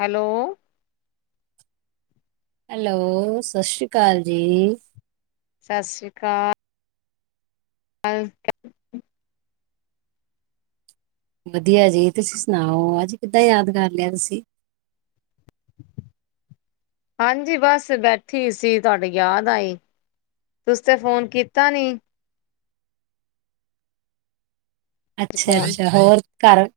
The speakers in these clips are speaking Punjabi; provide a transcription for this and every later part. ਹੈਲੋ ਹੈਲੋ ਸਤਿ ਸ਼੍ਰੀ ਅਕਾਲ ਜੀ ਸਤਿ ਸ੍ਰੀ ਅਕਾਲ ਅਕਾਲ ਵਧੀਆ ਜੀ ਤੁਸੀਂ ਸੁਣਾਓ ਅੱਜ ਕਿੱਦਾਂ ਯਾਦ ਕਰ ਲਿਆ ਤੁਸੀਂ ਹਾਂਜੀ ਬਸ ਬੈਠੀ ਸੀ ਤੁਹਾਡੇ ਯਾਦ ਆਈ ਤੁਸੀਂ ਤੇ ਫੋਨ ਕੀਤਾ ਨਹੀਂ ਅੱਛਾ ਫੋਨ ਅੱਛਾ ਹੋਰ ਘਰ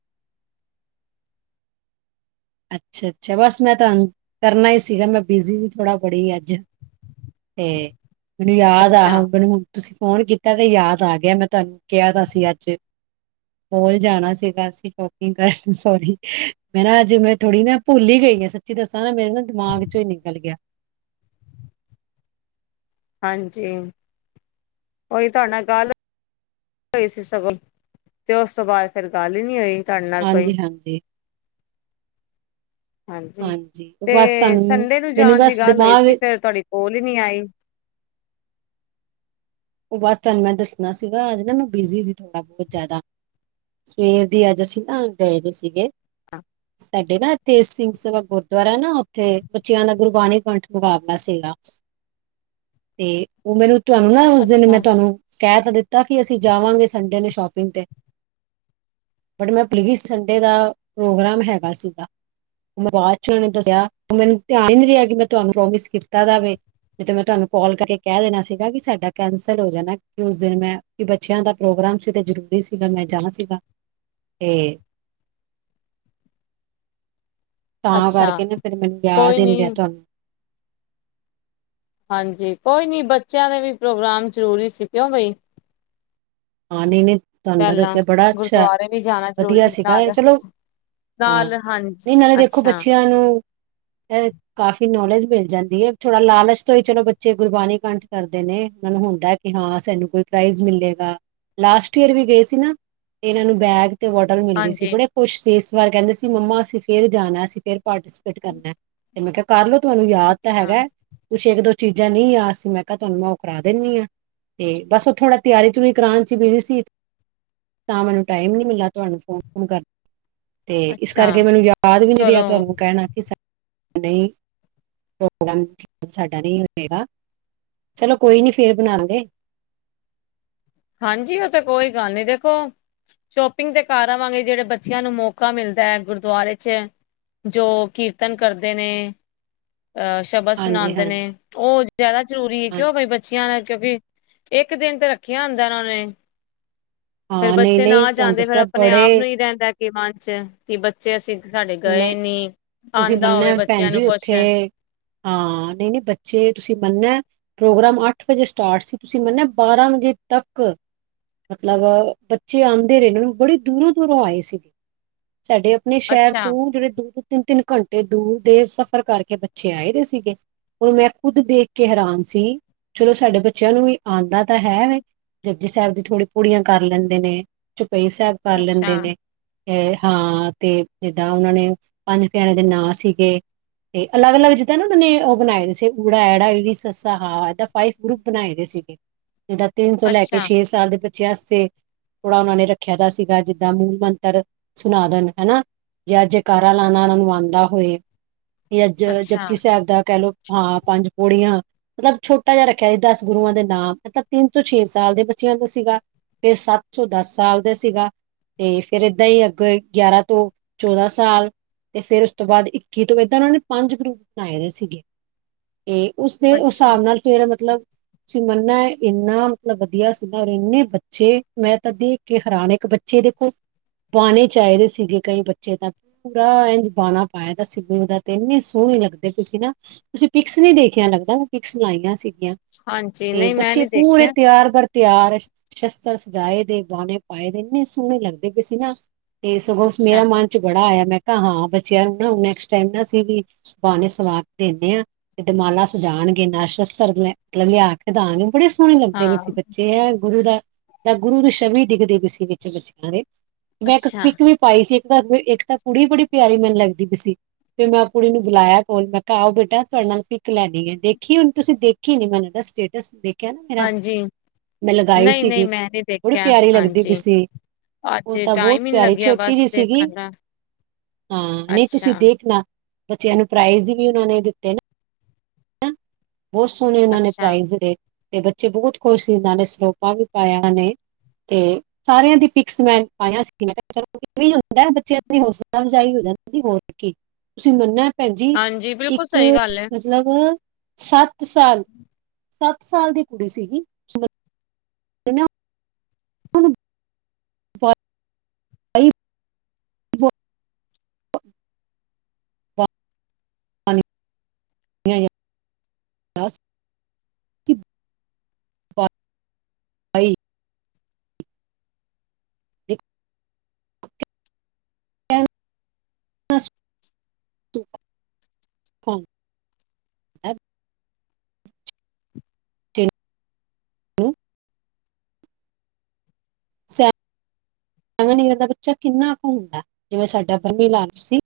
ਅੱਛਾ ਅੱਛਾ ਬਸ ਮੈਂ ਤੁਹਾਨੂੰ ਕਰਨਾ ਹੀ ਸੀਗਾ ਮੈਂ ਬਿਜ਼ੀ ਸੀ ਥੋੜਾ ਬੜੀ ਅੱਜ ਤੇ ਮੈਨੂੰ ਯਾਦ ਆ ਅੱਛਾ ਅਬਰ ਹੁਣ ਤੁਸੀਂ ਫੋਨ ਕੀਤਾ ਤੇ ਯਾਦ ਆ ਗਿਆ ਮੈਂ ਤੁਹਾਨੂੰ ਕਿਹਾ ਸੀ ਅੱਜ ਮੋਲ ਜਾਣਾ ਸੀਗਾ ਅਸੀਂ ਸ਼ੋਪਿੰਗ ਕਰਨ ਸੋਰੀ ਮੈਂ ਨਾ ਅੱਜ ਮੈਂ ਥੋੜੀ ਮੈਂ ਭੁੱਲ ਹੀ ਗਈ ਆ ਸੱਚੀ ਦੱਸਾਂ ਨਾ ਮੇਰੇ ਨਾ ਦਿਮਾਗ ਚੋਂ ਹੀ ਨਿਕਲ ਗਿਆ ਹਾਂਜੀ ਓਈ ਤੁਹਾਡਾ ਨਾਲ ਗੱਲ ਹੋਈ ਸੀ ਸਗੋਂ ਤੇ ਉਸ ਤੋਂ ਬਾਅਦ ਫਿਰ ਗੱਲ ਹੀ ਨਹੀਂ ਹੋਈ ਤੁਹਾਡੇ ਨਾਲ ਕੋਈ। ਹਾਂਜੀ ਹਾਂਜੀ ਹਾਂਜੀ ਹਾਂਜੀ ਤੇ ਬਸ ਤੁਹਾਨੂੰ ਸੰਡੇ ਨੂੰ ਮੈਨੂੰ ਜਾਣ ਦੀ ਬਸ ਗੱਲ ਹੋਈ ਦਿਮਾਗ ਸੀ ਫਿਰ ਤੁਹਾਡੀ ਕੋਲ ਹੀ ਨੀ ਆਈ ਉਹ ਬਸ ਤੁਹਾਨੂੰ ਮੈਂ ਦੱਸਣਾ ਸੀਗਾ ਅੱਜ ਨਾ ਮੈਂ ਬਿਜ਼ੀ ਸੀ ਥੋੜਾ ਬਹੁਤ ਜ਼ਿਆਦਾ ਸਵੇਰ ਦੀ ਅੱਜ ਅਸੀਂ ਨਾ ਗਏ ਨੇ ਸੀਗੇ ਸਾਡੇ ਨਾ ਇਥੇ ਏਸੀ ਗੁਰਦੁਆਰਾ ਨਾ ਉੱਥੇ ਬੱਚਿਆਂ ਦਾ ਗੁਰਬਾਣੀ ਕੰਠ ਮੁਕਾਬਲਾ ਸੀਗਾ ਤੇ ਉਹ ਮੈਨੂੰ ਤੁਹਾਨੂੰ ਨਾ ਉਸ ਦਿਨ ਮੈਂ ਅੱਛਾ, ਤੁਹਾਨੂੰ ਕਹਿ ਤਾਂ ਦਿੱਤਾ ਕਿ ਅਸੀਂ ਜਾਵਾਂਗੇ ਸੰਡੇ ਨੂੰ ਸ਼ੋਪਿੰਗ ਤੇ ਬਟ ਮੈਂ ਪਲੀਜ਼ ਸੰਡੇ ਦਾ ਪ੍ਰੋਗਰਾਮ ਹੈਗਾ ਸੀਗਾ ਬਾਅਦ ਚ ਉਹਨਾਂ ਨੇ ਦੱਸਿਆ, ਮੈਨੂੰ ਧਿਆਨ ਹੀ ਨੀ ਰਿਹਾ, ਕਿ ਮੈਂ ਤੁਹਾਨੂੰ ਪ੍ਰੋਮਿਸ ਕੀਤਾ ਜਾਵੇ। ਨੀ ਤਾਂ, ਮੈਂ ਤੁਹਾਨੂੰ ਕਾਲ, ਕਰਕੇ ਕਹਿ ਦੇਣਾ ਸੀਗਾ। ਵੀ ਸਾਡਾ। ਕੈਂਸਲ ਹੋ ਜਾਣਾ। ਕਿ ਉਸ ਦਿਨ ਮੈਂ, ਕਿ ਬੱਚਿਆਂ ਦਾ ਪ੍ਰੋਗਰਾਮ ਸੀ, ਤੇ ਜ਼ਰੂਰੀ ਸੀਗਾ, ਮੈਂ ਜਾਣਾ ਸੀਗਾ। ਤੇ। ਤਾਂ ਅੱਛਾ ਕਰਕੇ ਨਾ, ਫੇਰ ਮੈਨੂੰ, ਯਾਦ ਹੀ ਨੀ, ਰਿਹਾ ਤੁਹਾਨੂੰ। ਹਾਂਜੀ ਕੋਈ ਨਹੀਂ ਬੱਚਿਆਂ ਦੇ ਵੀ ਪ੍ਰੋਗਰਾਮ ਜ਼ਰੂਰੀ ਸੀ ਕਿਉਂ ਬਈ ਹਾਂ ਨਹੀਂ ਨਹੀਂ ਤੁਹਾਨੂੰ ਮੈਂ ਪਹਿਲਾਂ। ਦੱਸਿਆ ਬੜਾ ਅੱਛਾ ਗੁਰਦੁਆਰੇ ਵੀ ਜਾਣਾ ਵਧੀਆ ਜ਼ਰੂਰੀ ਸੀਗਾ ਇਹ ਨਾਲ, ਚਲੋ ਹਾਂ। ਨਾਲ ਹਾਂਜੀ ਨਹੀਂ, ਨਾਲੇ ਦੇਖੋ, ਅੱਛਾ, ਬੱਚਿਆਂ ਨੂੰ ਅ- ਕਾਫ਼ੀ ਨੌਲੇਜ ਮਿਲ ਜਾਂਦੀ ਹੈ। ਥੋੜਾ ਲਾਲਚ ਤੋਂ ਹੀ, ਚਲੋ ਬੱਚੇ ਗੁਰਬਾਣੀ, ਕੰਠ ਕਰਦੇ ਨੇ। ਉਹਨਾਂ ਨੂੰ ਹੁੰਦਾ ਕਿ ਹਾਂ, ਸਾਨੂੰ ਕੋਈ, ਪ੍ਰਾਈਜ਼ ਮਿਲੇਗਾ। ਲਾਸਟ ਈਅਰ ਵੀ ਗਏ ਸੀ, ਨਾ। ਤੇ ਇਹਨਾਂ ਨੂੰ, ਬੈਗ, ਤੇ ਬੋਟਲ ਮਿਲਦੀ ਸੀ। ਹਾਂਜੀ। ਬੜੇ ਖੁਸ਼ ਸੀ। ਇਸ ਵਾਰ ਕਹਿੰਦੇ ਸੀ। ਮੰਮਾ ਅਸੀਂ ਫੇਰ ਜਾਣਾ ਏ। ਅਸੀਂ ਫੇਰ ਪਾਰਟੀਸਪੇਟ ਕਰਨਾ ਏ। ਤੇ ਮੈਂ ਕਿਹਾ, ਕਰਲਓ ਤੁਹਾਨੂੰ, ਯਾਦ ਤਾਂ ਅੱਛਾ, ਹੈਗਾ। ਕੁਛ ਇੱਕ, ਦੋ ਚੀਜ਼ਾਂ ਨਹੀਂ ਆ ਯਾਦ ਸੀਂ। ਮੈਂ ਕਿਹਾ ਤੁਹਾਨੂੰ, ਮੈਂ ਉਹ ਕਰਾ ਦਿੰਦੀ ਹਾਂ। ਤੇ ਬਸ ਉਹ ਥੋੜਾ ਤਿਆਰੀ ਚ ਭੀ। ਕਰਾਨ ਚ ਬਿਜੀ ਸੀ। ਤਾਂ ਮੈਨੂੰ ਟਾਈਮ ਨੀ, ਮਿਲਾ ਤੁਹਾਨੂੰ ਫੋਨ, ਕਰਨ ਦਾ। ਤੇ ਇਸ ਅੱਛਾ ਕਰਕੇ, ਮੈਨੂੰ ਯਾਦ ਵੀ, ਨੀ ਚਲੋ ਰਿਹਾ। ਤੁਹਾਨੂੰ ਕਹਿਣਾ। ਕਿ ਨਹੀਂ, ਪ੍ਰੋਗਰਾਮ ਸਾਡਾ, ਨਹੀਂ ਹੋਏਗਾ। ਚਲੋ ਕੋਈ ਨੀ, ਫੇਰ ਬਣਾ ਲਾਂਗੇ। ਹਾਂਜੀ। ਉਹ ਤੇ, ਕੋਈ ਗੱਲ ਨੀ। ਦੇਖੋ ਸ਼ੋਪਿੰਗ ਤੇ ਕਾਰ ਆਵਾਂਗੇ। ਜਿਹੜੇ ਬੱਚਿਆਂ ਨੂੰ, ਮੌਕਾ ਮਿਲਦਾ ਹੈ। ਗੁਰਦੁਆਰੇ ਚ ਜੋ, ਕੀਰਤਨ ਕਰਦੇ ਨੇ। ਅਹ ਸ਼ਬਦ ਹਾਂਜੀ ਸੁਣਾਉਂਦੇ ਨੇ। ਹਾਂਜੀ ਉਹ ਜ਼ਿਆਦਾ ਜ਼ਰੂਰੀ ਏ। ਹਾਂਜੀ ਕਿਉਂ ਬਈ, ਬੱਚੀਆਂ ਕਿਉਂਕਿ ਇੱਕ ਦਿਨ ਤੇ। ਰੱਖੇ ਆ ਉਂਦਾ ਉਹਨਾਂ ਨੇ। ਫੇਰ ਹਾਂ ਨਹੀਂ ਬੱਚੇ ਨਾ ਨਹੀਂ ਤੁਹਾਨੂੰ ਜਾਂਦੇ। ਫੇਰ ਦੱਸਿਆ ਆਪਣੇ- ਆਪ ਬੜੇ ਨੂੰ ਹੀ ਰਹਿੰਦਾ। ਮਨ ਚ। ਕਿ ਬੱਚੇ ਅਸੀਂ ਸਾਡੇ, ਗਏ ਨਹੀਂ, ਨੀ। ਤੁਸੀਂ ਆਂਦਾ ਹੋਵੇ ਮੰਨਣਾ ਭੈਣ ਬੱਚਿਆਂ ਨੂੰ ਜੀ ਕੁੁਛ। ਉੱਥੇ ਹਾਂ, ਨਹੀਂ- ਨਹੀਂ, ਬੱਚੇ ਤੁਸੀਂ ਮੰਨਣਾ। ਪ੍ਰੋਗਰਾਮ, ਅੱਠ ਵਜੇ ਸਟਾਰਟ ਸੀ। ਤੁਸੀਂ ਮੰਨਿਆ ਬਾਰਾਂ ਵਜੇ ਤੱਕ ਮਤਲਬ, ਬੱਚੇ ਆਦੇ ਰਹੇ ਨੂੰ। ਬੜੇ ਦੂਰੋਂ- ਦੂਰੋਂ ਆਏ ਸੀ। ਸਾਡੇ ਆਪਣੇ ਸ਼ਹਿਰ ਅੱਛਾ ਤੋਂ। ਜਿਹੜੇ ਦੋ- ਦੋ, ਤਿੰਨ- ਤਿੰਨ, ਘੰਟੇ ਦੂਰ ਦੇ, ਸਫ਼ਰ ਕਰਕੇ ਬੱਚੇ ਆਏ ਦੇ ਸੀਗੇ। ਹੁਣ, ਮੈਂ ਖੁੱਦ ਦੇਖ ਕੇ, ਹੈਰਾਨ ਸੀ। ਚਲੋ ਸਾਡੇ ਬੱਚਿਆਂ ਨੂੰ ਵੀ, ਆਂਦਾ ਤਾਂ ਹੈ ਵੈ। ਜੁਪਜੀ ਸਾਹਿਬ, ਦੀ ਥੋੜੀ ਪੂੜੀਆਂ ਕਰ ਲੈਂਦੇ ਨੇ। ਝੁਪਈ ਸਾਹਿਬ ਕਰ ਅੱਛਾ ਲੈਂਦੇ ਨੇ। ਅ ਹਾਂ, ਤੇ ਜਿੱਦਾਂ ਉਹਨਾਂ ਨੇ ਪੰਜ ਪਿਆਰਿਆਂ, ਦੇ ਨਾਂ ਸੀਗੇ। ਤੇ ਅਲੱਗ- ਅਲੱਗ, ਜਿੱਦਾਂ ਨਾ ਉਹਨਾਂ ਨੇ, ਉਹ ਬਣਾਏ ਸੀ। ੳ, ਅ, ੲ, ਸ, ਹ। ਇਹਦਾ ਫਾਈਵ ਗਰੁੱਪ ਬਣਾਏ ਦੇ ਸੀ। ਜਿੱਦਾਂ, ਤਿੰਨ ਤੋ ਲੈ ਕੇ, ਅੱਛਾ ਛੇ, ਸਾਲ ਦੇ ਬੱਚੇਆਂ ਵਾਸਤੇ। ਥੋੜਾ ਉਹਨਾ ਨੇ, ਰੱਖਿਆ ਦਾ ਸੀਗਾ। ਜਿੱਦਾਂ ਮੂਲ ਮੰਤਰ, ਸੁਨਾਦਨ ਹਨਾ। ਜਾਂ ਜੈਕਾਰ ਲਾਣਾ ਉਹਨਾਂ ਨੂੰ, ਆਉਂਦਾ ਹੋਏ। ਜਾਂ ਅੱਛਾ ਜੂਪਜੀ ਸਾਹਿਬ, ਦਾ ਕਹਿ ਲੋੋ ਹਾਂ, ਪੰਜ ਪੌੜੀਆਂ। ਮਤਲਬ ਛੋਟਾ ਜਿਹਾ ਰੱਖਿਆ ਸੀ। ਦਸ ਗੁਰੂਆਂ ਦੇ ਨਾਮ, ਮਤਲਬ ਤਿੰਨ ਤੋਂ ਛੇ ਸਾਲ, ਦੇ ਬੱਚਿਆਂ ਦਾ ਸੀਗਾ। ਫੇਰ ਸੱਤ ਤੋ ਦਸ ਸਾਲ, ਦਾ ਸੀਗਾ। ਤੇ ਫੇਰ, ਏਦਾਂ ਹੀ, ਅੱਗ ਗਿਆਰਾਂ ਤੋਂ ਚੌਦਾਂ ਸਾਲ। ਤੇ ਫੇਰ ਉਸ ਤੋਂ ਬਾਅਦ, ਇੱਕੀ ਤੋਂ ਇੱਦਾਂ ਉਹਨਾਂ ਨੇ। ਪੰਜ ਗਰੁੱਪ ਬਣਾਏ ਦੇ ਸੀਗੇ। ਤੇ ਉਸਦੇ, ਅੱਛਾ ਹਿਸਾਬ ਨਾਲ ਫੇਰ ਮਤਲਬ। ਤੁਸੀਂ ਮੰਨਨਾ ਏ। ਇੰਨਾ ਮਤਲਬ ਵਧੀਆ ਸੀਗਾ। ਔਰ ਇੰਨੇ ਬੱਚੇ। ਮੈਂ ਤਾਂ ਦੇਖ ਕਿ ਹੈਰਾਨ ਇੱਕ ਬੱਚੇ ਦੇਖੋ, ਬਾਣੇ ਚ ਆਏ ਸੀਗੇ ਕਈ ਬੱਚੇ ਤਾਂ। ਪੂਰਾ ਇੰਜ ਬਾਣਾ ਪਾਇਆ ਤਾਂ। ਗੁਰੂ ਦਾ ਤੇ ਇੰਨੇ ਸੋਹਣੇ, ਲੱਗਦੇ ਤੁਸੀਂ ਨਾ। ਤੁਸੀਂ ਪਿਕਸ ਨੀ ਦੇਖਿਆ, ਲੱਗਦਾ। ਪਿਕਸ ਲਾਈਆਂ ਸੀਗੀਆਂ। ਹਾਂਜੀ ਤੇ ਨਹੀਂ ਮੈਂ ਬੱਚੇ ਨੀ ਪੂਰੇ ਦੇਖਿਆ ਤਿਆਰ ਕਰ ਤਿਆਰ ਸ਼ਸਤਰ ਸਜਾਏ ਦੇ, ਬਾਣੇ ਪਾਏ ਦੇ ਇੰਨੇ ਸੋਹਣੇ, ਲੱਗਦੇ ਪਏ ਸੀ ਨਾ। ਤੇ ਸਗੋਂ, ਮੇਰਾ ਅੱਛਾ ਮਨ ਚ, ਬੜਾ ਆਇਆ ਮੈਂ ਤਾਂ, ਹਾਂ ਬਚਿਆ ਨੂੰ ਨਾ। ਨੈਕਸਟ ਟਾਈਮ ਨਾ, ਅਸੀਂ ਵੀ ਇਸ ਬਹਾਨੇ, ਸਵਾ ਕੇ ਦਿੰਨੇ ਆ। ਦਮਾਲਾ ਸਜਾਣਗੇ, ਨਾਲੇ ਸ਼ਸਤਰ, ਲਿਆ ਕੇ ਦਾਂਗੇ। ਬੜੇ ਸੋਹਣੇ ਲੱਗਦੇ ਨੇ ਹਾਂ ਅਸੀਂ ਬੱਚੇ ਐ ਗੁਰੂ ਦਾ ਤਾਂ ਗੁਰੂ ਨੂੰ ਛਵੀ ਦਿਖਦੇ ਸੀ ਵਿੱਚ ਮੱਸੀਆਂ ਦੇ ਮੈਂ ਇੱਕ ਅੱਛਾ, ਪਿਕ ਵੀ ਪਾਈ ਸੀ ਇੱਕ ਤਾਂ ਇੱਕ ਤਾਂ- ਕੁੜੀ ਬੜੀ ਪਿਆਰੀ ਮੈਨੂੰ ਲੱਗਦੀ ਪੀ ਸੀ ਤੇ ਮੈਂ ਉਹ ਕੁੜੀ ਨੂੰ ਬੁਲਾਇਆ ਕੋਲ ਮੈਂ ਕਿਹਾ ਆਓ ਬੇਟਾ ਤੁਹਾਡੇ ਨਾਲ ਲੈਣੀ ਐ ਦੇਖੀ ਹੁਣ ਤੁਸੀਂ ਦੇਖੀ ਨੀ ਮਨ ਇਹਦਾ ਸਟੇਟਸ ਦੇਖ ਕ ਨਾ ਮੇਰਾ ਹਾਂਜੀ ਮੈਂ ਲਗਾਈ ਨਹੀਂ-ਨਹੀਂ ਸੀਗੀ ਮੈਂ ਨੀ ਬੜੀ ਦੇਖਿਆ ਪਿਆਰੀ ਲੱਗਦੀ ਹਾਂਜੀ। ਪਿਸੀ। ਅੱਜ ਉਹ ਤਾਂ, ਬਹੁਤ ਟਾਈਮ ਹੀ ਨੀ ਪਿਆਰੀ, ਲੱਗਿਆ ਛੋਟੀ ਬਸ ਜਿਹੀ ਸੀਗੀ। ਦੇਖਣ ਦਾ ਹਾਂ, ਨਹੀਂ ਤੁਸੀਂ ਅੱਛਾ-ਅੱਛਾ ਦੇਖਣਾ, ਬੱਚਿਆਂ ਨੂੰ ਪ੍ਰਾਈਜ਼ ਵੀ, ਉਹਨਾਂ ਨੇ ਦਿੱਤੇ ਨੇ। ਬਹੁਤ ਸੋਹਣੇ ਉਹਨਾਂ ਨੇ ਪ੍ਰਾਈਜ਼ ਦੇ ਤੇ ਬੱਚੇ ਬਹੁਤ ਖੁਸ਼ ਸੀ ਇਹਨਾਂ ਨੇ ਸਰਲੋਪਾਂ ਵੀ ਪਾਇਆ ਓਹਨਾ ਨੇ। ਤੇ ਸਾਰਿਆਂ ਦੀ ਪਿਕਸ ਮੈਂ ਪਾਇਆ ਸੀ ਮੈਂ ਹੁੰਦਾ ਬੱਚਿਆਂ ਨੂੰ। ਸਲਾਜਾਈ ਹੋ ਜਾਂਦੀ ਹੋ ਤੁਸੀਂ ਮੰਨਣਾ ਭੈਣਜੀ ਹਾਂਜੀ ਬਿਲਕੁਲ ਇੱਕ ਸਹੀ ਗੱਲ ਐ। ਮਤਲਬ ਸੱਤ ਸਾਲ ਸੱਤ ਸਾਲ ਦੀ ਕੁੜੀ ਸੀਗੀ। ਤੁਸੀਂ [inaudible] ਉਹਨੂੰ [inaudible] [inaudible] ਭਾਈ [inaudible] ਹੈ [inaudible] ਪ ਨੀਦਾ ਬੱਚਾ ਕਿੰਨਾ ਕੁ ਹੁੰਦਾ ਜਿਵੇਂ ਸਾਡਾ ਬਰਮੀ [inaudible] ਸੀ।